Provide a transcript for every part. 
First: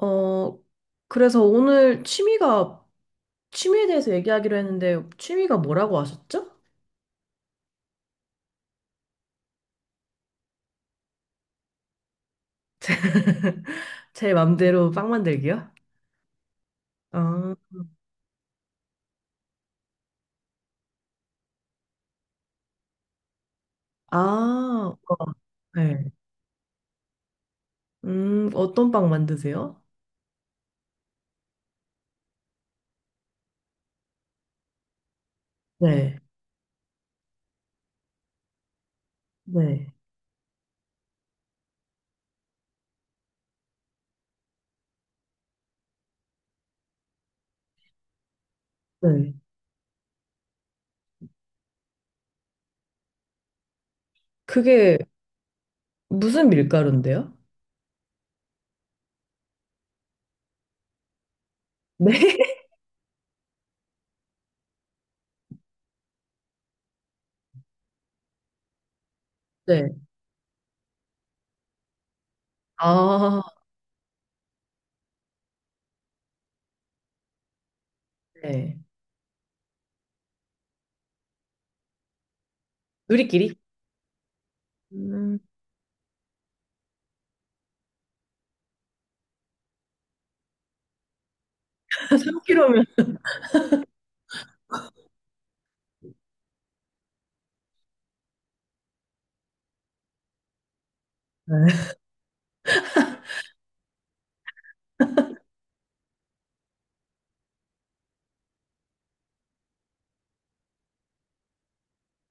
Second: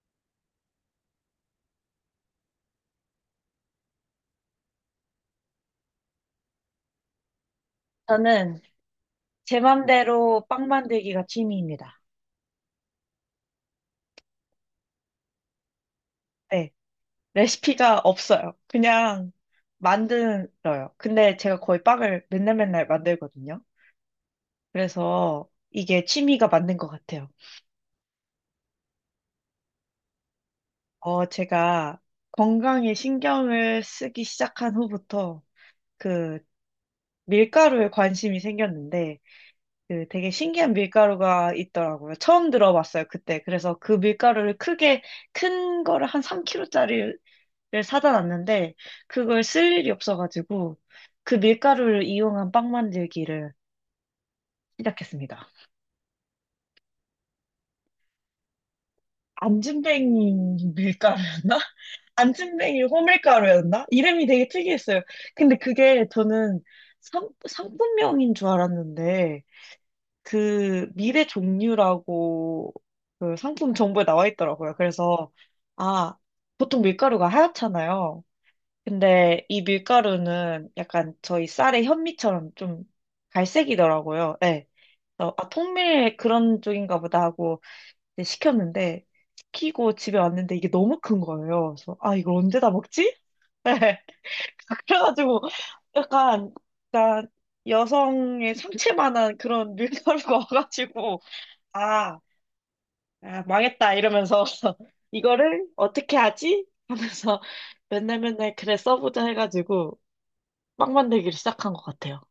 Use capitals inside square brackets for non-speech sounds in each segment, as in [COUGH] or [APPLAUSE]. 어, 그래서 오늘 취미에 대해서 얘기하기로 했는데, 취미가 뭐라고 하셨죠? 저는 제 맘대로 빵 만들기가 취미입니다. [LAUGHS] 제 맘대로 빵 만들기요? 네. 아, 레시피가 없어요. 그냥 만들어요. 근데 제가 거의 빵을 맨날 맨날 만들거든요. 아, 그래서 이게 네. 취미가 맞는 것 같아요. 어떤 빵 만드세요? 어, 제가 건강에 신경을 쓰기 시작한 후부터 네, 그 밀가루에 관심이 생겼는데 네, 그 되게 신기한 밀가루가 있더라고요. 처음 들어봤어요, 그때. 그래서 그 밀가루를 크게 큰 거를 한 3kg짜리 를 사다 놨는데 네. 그걸 쓸 일이 없어가지고 그 밀가루를 이용한 빵 만들기를 그게 시작했습니다. 무슨 밀가루인데요? 안진뱅이 밀가루였나? [LAUGHS] [LAUGHS] 네, 안진뱅이 호밀가루였나? 이름이 되게 특이했어요. 근데 그게 저는 상품명인 줄 알았는데 네. 그 밀의 종류라고 그 아, 상품 정보에 나와 있더라고요. 그래서 아 보통 밀가루가 하얗잖아요. 네. 근데 이 밀가루는 약간 저희 쌀의 현미처럼 좀 누리끼리? 갈색이더라고요. 네. 그래서 음, 아, 통밀 그런 쪽인가 보다 하고 이제 시켰는데 시키고 집에 왔는데 이게 너무 큰 거예요. 그래서 [LAUGHS] 아 이걸 언제 다 3kg면. 먹지? [LAUGHS] 그래가지고 약간 약간 여성의 상체만한 그런 밀가루가 [LAUGHS] 와가지고 아, 아, 망했다 이러면서 [LAUGHS] 이거를 어떻게 하지? 하면서 맨날 맨날 그래 써보자 해가지고 빵 만들기를 시작한 것 같아요.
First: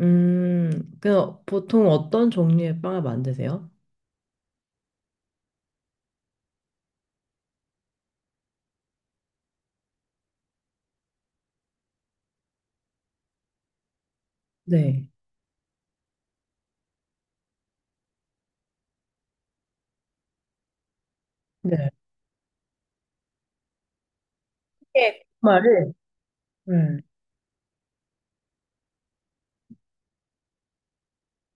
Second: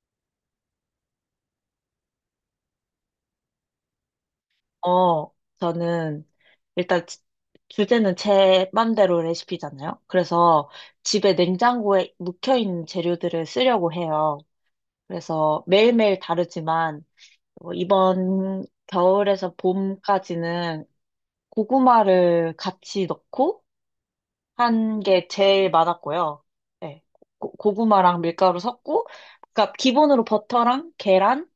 그냥 보통 어떤 종류의 빵을 만드세요? 어, 저는 일단 주제는 제 맘대로 레시피잖아요. 그래서 집에 냉장고에 묵혀있는 재료들을 쓰려고 해요. 네. 그래서 매일매일 다르지만 어, 이번 겨울에서 봄까지는 네. 고구마를 같이 넣고 한 이렇게 게 제일 말을 많았고요. 음, 네, 고구마랑 밀가루 섞고, 그러니까 기본으로 버터랑 계란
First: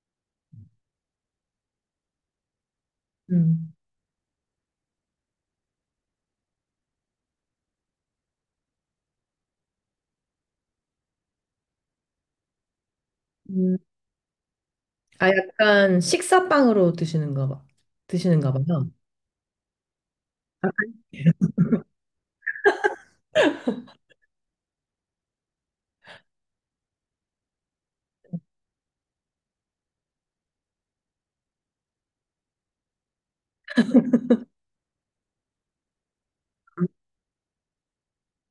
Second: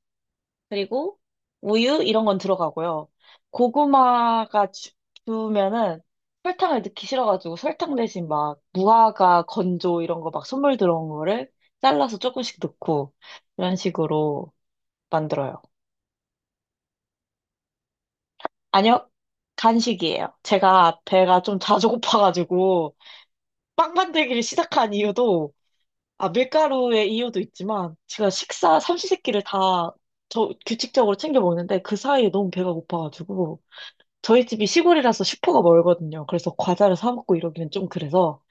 그리고 우유 이런 건 들어가고요. 음. 고구마가 주면은 설탕을 넣기 싫어가지고 설탕 대신 막 무화과 건조 이런 거 막 선물 들어온 거를 잘라서 조금씩 넣고 이런 음. 식으로 아, 만들어요. 약간 식사빵으로 드시는가 봐. 드시는가 봐요. 아니요, 간식이에요. 아, 제가 아니에요? 배가 좀 자주 고파가지고 빵 만들기를 시작한 이유도 아 밀가루의 이유도 있지만 제가 식사 삼시세끼를 다 저 규칙적으로 챙겨 먹는데 그 사이에 너무 배가 고파가지고 저희 집이 시골이라서 슈퍼가 멀거든요. 그래서 과자를 사 먹고 이러기는 좀 그래서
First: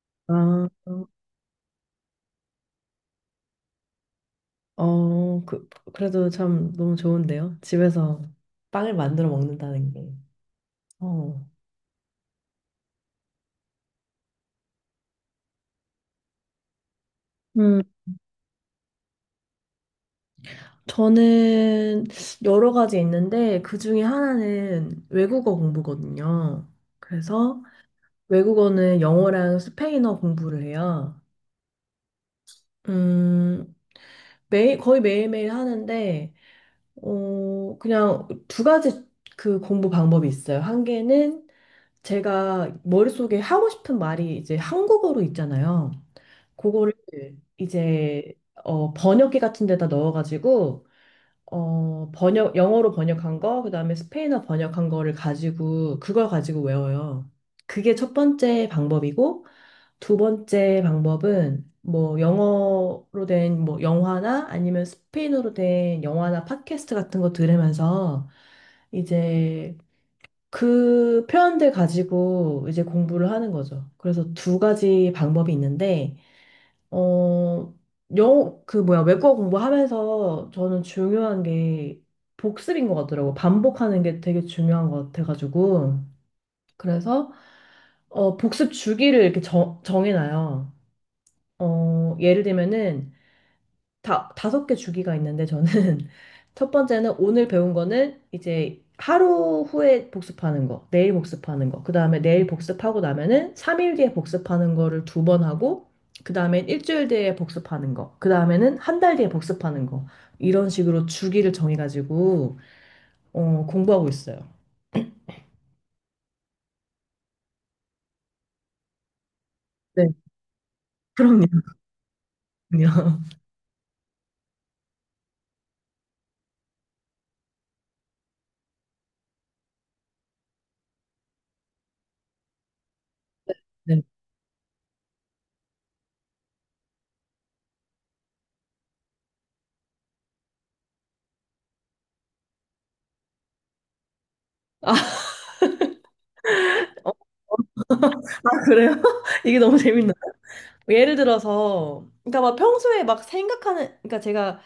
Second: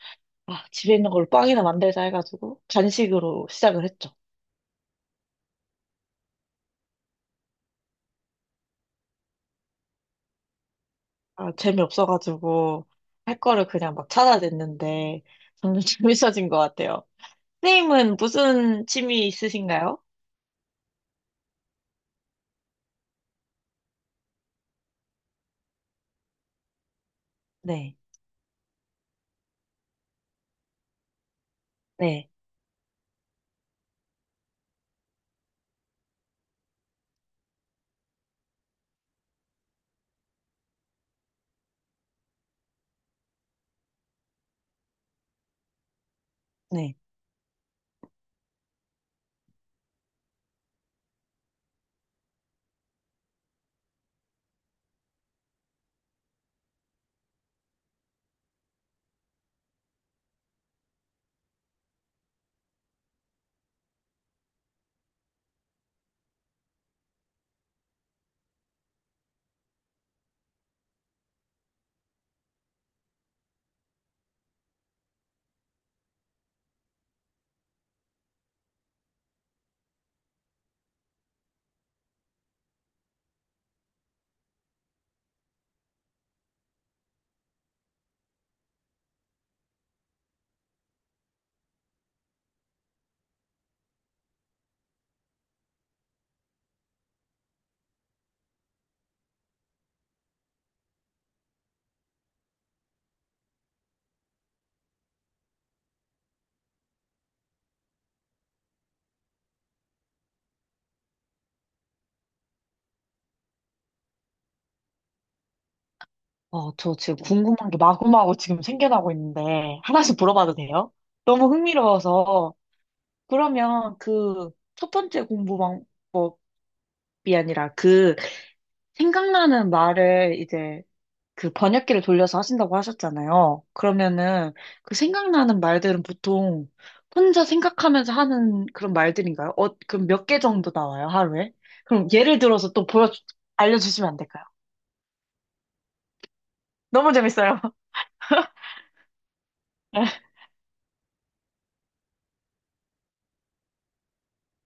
아, 아, 집에 있는 걸로 빵이나 만들자 해가지고 간식으로 시작을 했죠. 그래도 참 너무 좋은데요. 집에서 빵을 만들어 먹는다는 게. 어. 아, 재미없어가지고 할 거를 그냥 막 찾아냈는데 점점 [LAUGHS] 재밌어진 것 같아요. 음, 선생님은 무슨 취미 있으신가요? 저는 여러 가지 있는데 그 중에 하나는 외국어 공부거든요. 그래서 네, 외국어는 영어랑 스페인어 공부를 해요. 네, 음, 거의 매일매일 하는데 그냥 두 가지 그 공부 방법이 있어요. 한 개는 제가 머릿속에 하고 싶은 말이 이제 한국어로 있잖아요. 그거를 네. 이제 번역기 같은 데다 넣어가지고 영어로 번역한 거, 그다음에 스페인어 번역한 거를 가지고 그걸 가지고 외워요. 그게 첫 번째 방법이고 두 번째 방법은 뭐 영어로 된 뭐 영화나 아니면 스페인어로 된 영화나 팟캐스트 같은 거 들으면서 이제 그 표현들 가지고 이제 공부를 하는 거죠. 그래서 두 가지 방법이 있는데 어 영어 그 뭐야 외국어 공부하면서 저는 중요한 게 복습인 것 같더라고. 반복하는 게 되게 중요한 것 같아가지고 그래서 복습 주기를 이렇게 정해놔요. 예를 들면은 다섯 개 주기가 있는데 저는 [LAUGHS] 첫 번째는 오늘 배운 거는 이제 하루 후에 복습하는 거, 내일 복습하는 거, 그 다음에 내일 복습하고 나면은 3일 뒤에 복습하는 거를 두 번 하고, 그 다음에 일주일 뒤에 복습하는 거, 그 다음에는 한 달 뒤에 복습하는 거, 이런 식으로 주기를 정해가지고, 공부하고 있어요. 어, 저 지금 궁금한 게 마구마구 지금 생겨나고 있는데 네, 하나씩 물어봐도 돼요? 그럼요, 너무 흥미로워서 그럼요. 그러면 그 첫 번째 공부 방법이 아니라 그 생각나는 말을 이제 그 번역기를 돌려서 하신다고 [LAUGHS] 하셨잖아요. 네. 그러면은 그 생각나는 말들은 보통 혼자 생각하면서 하는 그런 말들인가요? 어, 그럼 몇 개 정도 나와요, 하루에? 그럼 예를 들어서 또 알려주시면 안 될까요? 아, 너무 재밌어요. [LAUGHS] 그래요? [LAUGHS] 이게 너무 네. 재밌네요. 뭐 예를 들어서, 그러니까 막 평소에 막 생각하는, 그러니까 제가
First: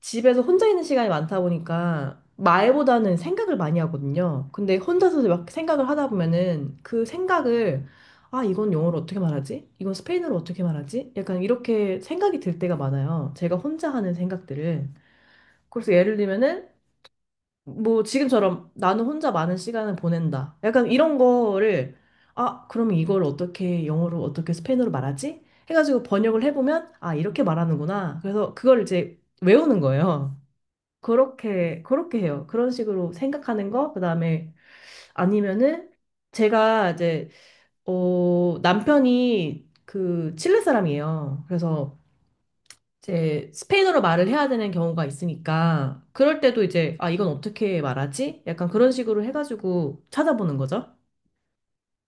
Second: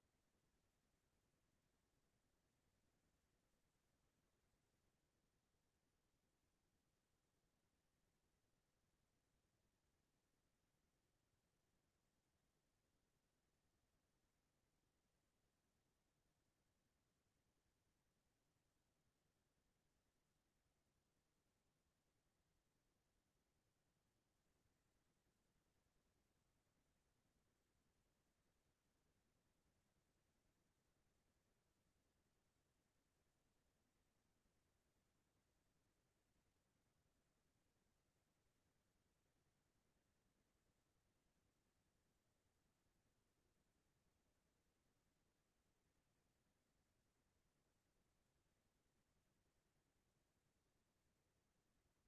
집에서 혼자 있는 시간이 많다 보니까 말보다는 생각을 많이 하거든요. 근데 혼자서 막 생각을 하다 보면은 그 생각을, 아, 이건 영어로 어떻게 말하지? 이건 스페인어로 어떻게 말하지? 약간 이렇게 생각이 들 때가 많아요. 제가 혼자 하는 생각들을. 그래서 예를 들면은 뭐 지금처럼 나는 혼자 많은 시간을 보낸다. 약간 이런 거를, 아, 그럼 이걸 어떻게 영어로 어떻게 스페인어로 말하지? 해가지고 번역을 해보면 아, 이렇게 말하는구나. 그래서 그걸 이제 외우는 거예요. 그렇게 해요. 그런 식으로 생각하는 거. 그다음에 아니면은 제가 이제 남편이 그 칠레 사람이에요. 그래서 이제 스페인어로 말을 해야 되는 경우가 있으니까 그럴 때도 이제 아, 이건 어떻게 말하지? 약간 그런 식으로 해가지고 찾아보는 거죠.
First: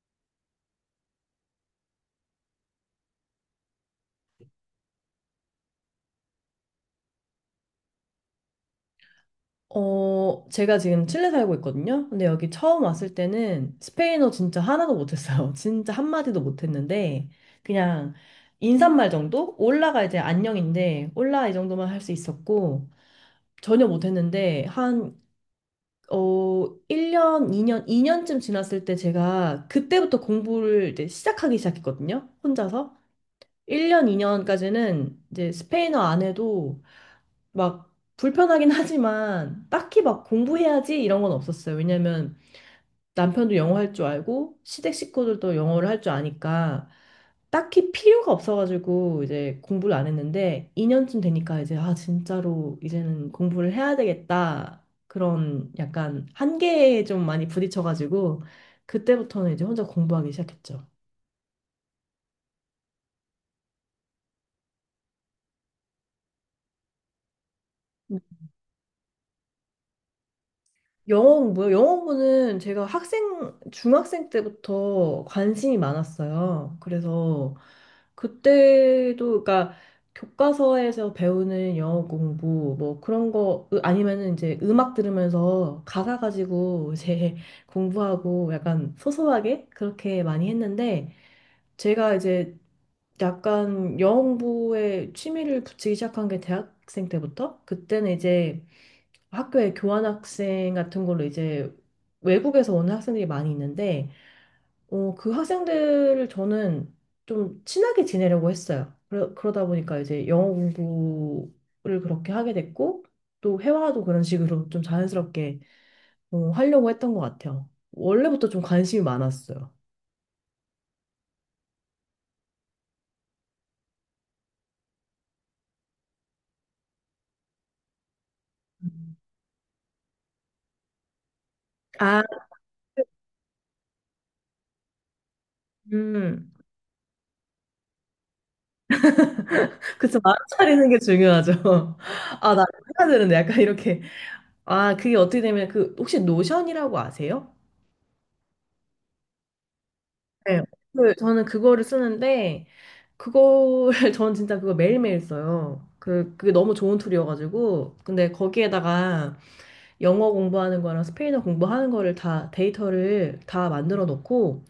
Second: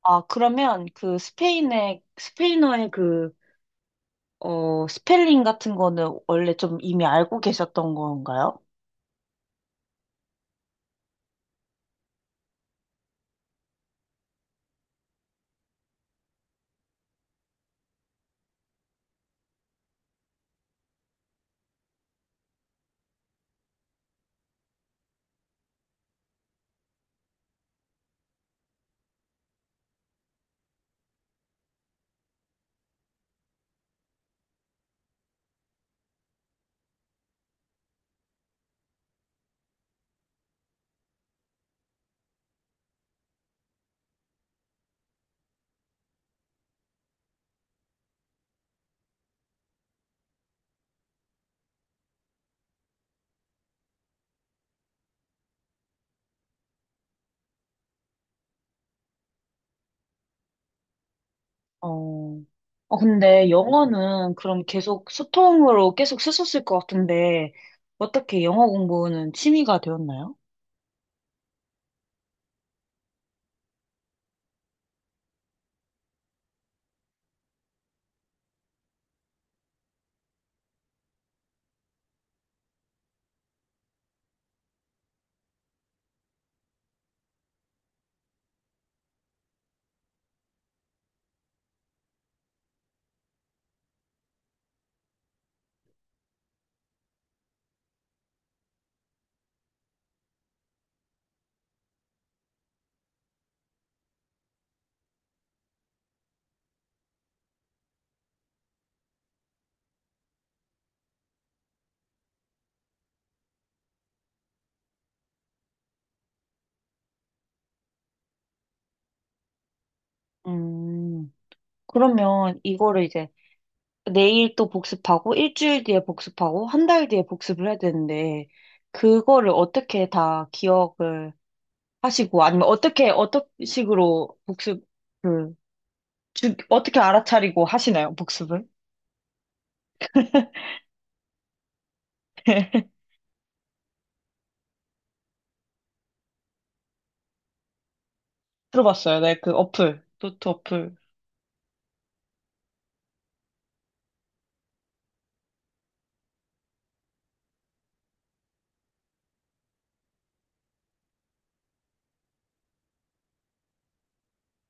아, 그러면 그 스페인어의 그, 어, 스펠링 같은 거는 원래 좀 이미 알고 계셨던 건가요? 제가 지금 칠레 살고 있거든요. 근데 여기 처음 왔을 때는 스페인어 진짜 하나도 못했어요. [LAUGHS] 진짜 한마디도 못했는데 그냥 인사말 정도? 올라가 이제 안녕인데 올라 이 정도만 할 수 있었고 전혀 못했는데 한 1년, 2년, 2년쯤 지났을 때 제가 그때부터 공부를 이제 시작하기 시작했거든요. 혼자서. 1년, 2년까지는 이제 스페인어 안 해도 막 불편하긴 [LAUGHS] 하지만 딱히 막 공부해야지 이런 건 없었어요. 왜냐면 남편도 영어 할 줄 알고 시댁 식구들도 영어를 할 줄 아니까 딱히 필요가 없어가지고 이제 공부를 안 했는데 2년쯤 되니까 이제, 아, 진짜로 이제는 공부를 해야 되겠다 그런 약간 한계에 좀 많이 부딪혀가지고 그때부터는 이제 혼자 공부하기 시작했죠. 어, 어, 근데 영어는 그럼 계속 소통으로 계속 쓰셨을 것 같은데, 어떻게 영어 공부는 취미가 되었나요? 영어 공부요? 영어 공부는 제가 중학생 때부터 관심이 많았어요. 그래서 그때도, 그러니까 교과서에서 배우는 영어 공부, 뭐 그런 거, 아니면은 이제 음악 들으면서 가사 가지고 이제 [LAUGHS] 공부하고 약간 소소하게 그렇게 많이 했는데, 제가 이제 약간 영어 공부에 취미를 붙이기 시작한 게 대학생 때부터? 그때는 이제 학교에 교환학생 같은 걸로 이제 외국에서 오는 학생들이 많이 있는데 그 학생들을 저는 좀 친하게 지내려고 했어요. 그러다 보니까 이제 영어 공부를 그렇게 하게 됐고 또 회화도 그런 식으로 좀 자연스럽게 하려고 했던 것 같아요. 원래부터 좀 관심이 많았어요. 음, 그러면 이거를 이제 내일 또 복습하고, 일주일 뒤에 복습하고, 한 달 뒤에 복습을 해야 되는데, 음. 그거를 어떻게 다 기억을 아, 하시고, 아니면 어떻게, 어떤 식으로 복습을, 음, 어떻게 알아차리고 하시나요? 복습을? 그쵸. 마음 차리는 게 중요하죠. [LAUGHS] 아, 나 해야 되는데 약간 이렇게. 아, 그게 어떻게 되면 그 혹시 노션이라고 아세요? 들어봤어요. 네, 그 어플, 노트 네, 어플. 저는 그거를 쓰는데 그거를 [LAUGHS] 저는 진짜 그거 매일매일 써요. 그게 너무 좋은 툴이어가지고 근데 거기에다가 영어 공부하는 거랑 스페인어 공부하는 거를 다 데이터를 다 만들어 놓고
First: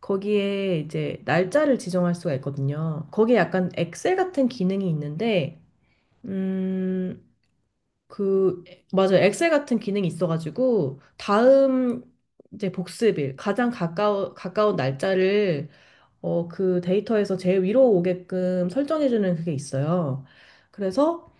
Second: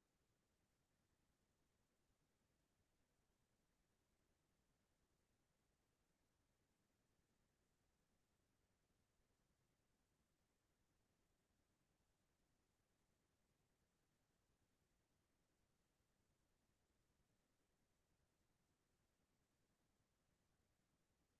거기에 이제 날짜를 지정할 수가 있거든요. 거기에 약간 엑셀 같은 기능이 있는데 음 그 맞아요. 엑셀 같은 기능이 있어가지고 다음 이제 복습일 가장 가까운 날짜를 그 데이터에서 제일 위로 오게끔 설정해주는 그게 있어요. 그래서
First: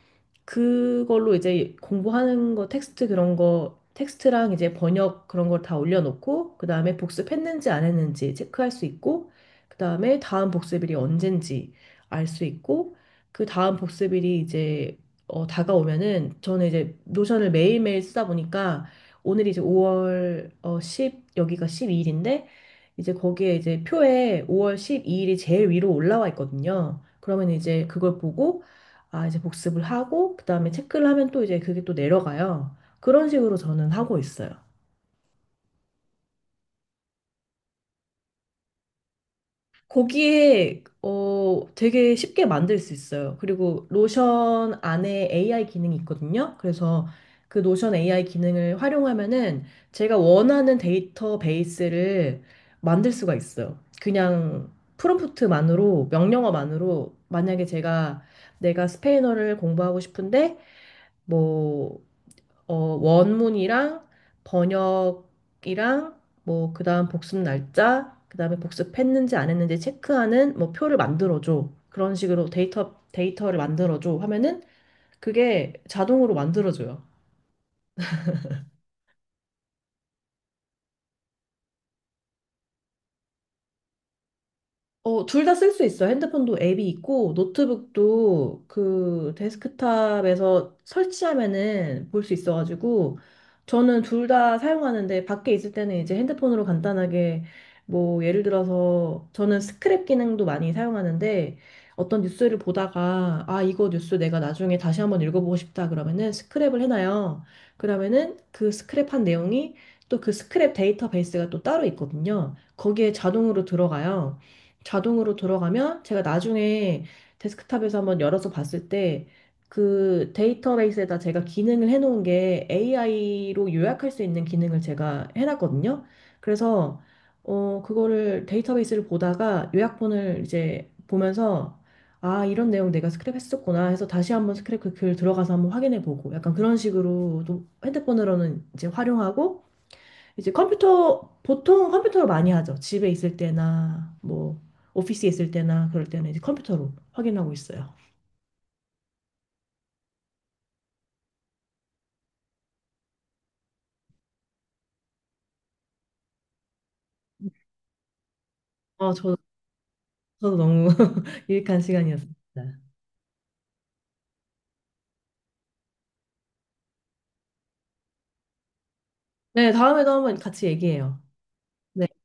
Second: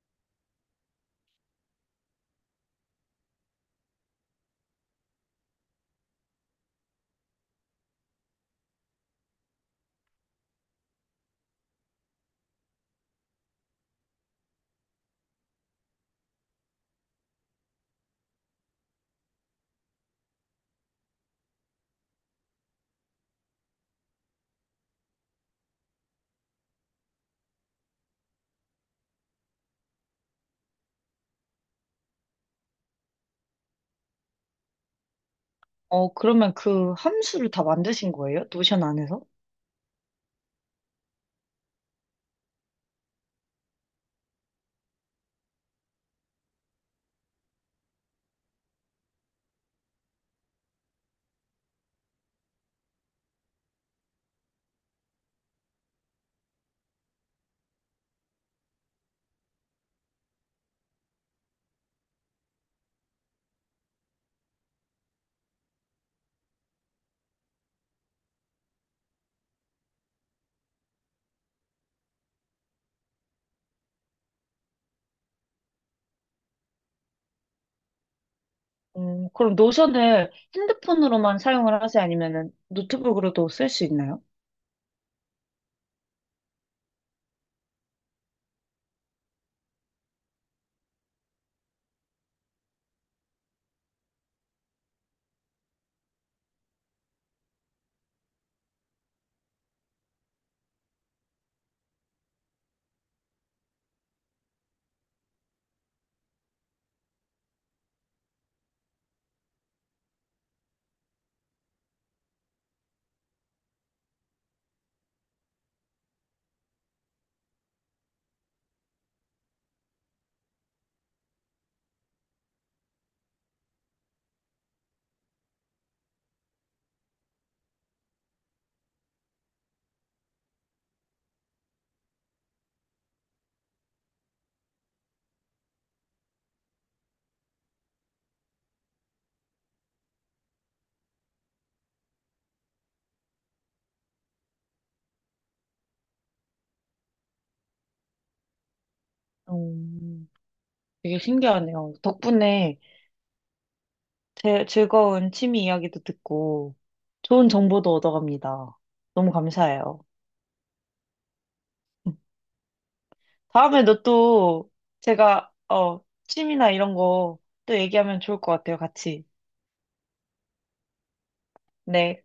그걸로 이제 공부하는 거 텍스트 그런 거 텍스트랑 이제 번역 그런 걸 다 올려놓고 그 다음에 복습했는지 안 했는지 체크할 수 있고 그 다음에 다음 복습일이 언젠지 알 수 있고 그 다음 복습일이 이제 다가오면은 저는 이제 노션을 매일매일 쓰다 보니까 오늘이 이제 5월 10 여기가 12일인데 이제 거기에 이제 표에 5월 12일이 제일 위로 올라와 있거든요. 그러면 이제 그걸 보고 아, 이제 복습을 하고, 그 다음에 체크를 하면 또 이제 그게 또 내려가요. 그런 식으로 저는 하고 있어요. 어, 그러면 그 함수를 다 만드신 거예요? 노션 안에서? 거기에, 되게 쉽게 만들 수 있어요. 그리고 노션 안에 AI 기능이 있거든요. 그래서 그 노션 AI 기능을 활용하면은 제가 원하는 데이터베이스를 만들 수가 있어요. 그냥 프롬프트만으로, 명령어만으로, 만약에 제가 내가 스페인어를 공부하고 싶은데, 뭐 어, 원문이랑 번역이랑 뭐 그다음 복습 날짜, 그다음에 복습했는지 안 했는지 체크하는 뭐 표를 만들어 줘. 그런 식으로 데이터를 만들어 줘 하면은 그게 자동으로 만들어 줘요. 그럼 노션을 핸드폰으로만 사용을 하세요? 아니면은 노트북으로도 쓸 수 있나요? 둘 다 쓸 수 있어. 핸드폰도 앱이 있고, 노트북도 그 데스크탑에서 설치하면은 볼 수 있어가지고, 저는 둘 다 사용하는데, 밖에 있을 때는 이제 핸드폰으로 간단하게, 뭐, 예를 들어서, 저는 스크랩 기능도 많이 사용하는데, 어떤 뉴스를 보다가, 아, 이거 뉴스 내가 나중에 다시 한번 읽어보고 싶다. 그러면은 스크랩을 해놔요. 그러면은 그 스크랩한 내용이 또 그 스크랩 데이터베이스가 또 따로 있거든요. 거기에 자동으로 들어가요. 자동으로 들어가면 제가 나중에 데스크탑에서 한번 열어서 봤을 때 그 데이터베이스에다 제가 기능을 해놓은 게 AI로 요약할 수 있는 기능을 제가 해놨거든요. 그래서 그거를 데이터베이스를 보다가 요약본을 이제 보면서 아, 이런 내용 내가 스크랩했었구나 해서 다시 한번 스크랩 그 글 들어가서 한번 확인해 보고 약간 그런 식으로 또 핸드폰으로는 이제 활용하고 이제 보통 컴퓨터로 많이 하죠. 집에 있을 때나, 뭐, 오피스에 있을 때나, 그럴 때는 이제 컴퓨터로 확인하고 있어요. 음, 되게 신기하네요. 덕분에 즐거운 취미 이야기도 듣고 좋은 정보도 얻어갑니다. 어, 너무 저, 감사해요. 저도 너무 [LAUGHS] 유익한 시간이었습니다. 다음에도 또 제가, 어, 취미나 이런 거 또 얘기하면 좋을 것 같아요, 같이. 네, 다음에도 한번 같이 얘기해요. 네. 네.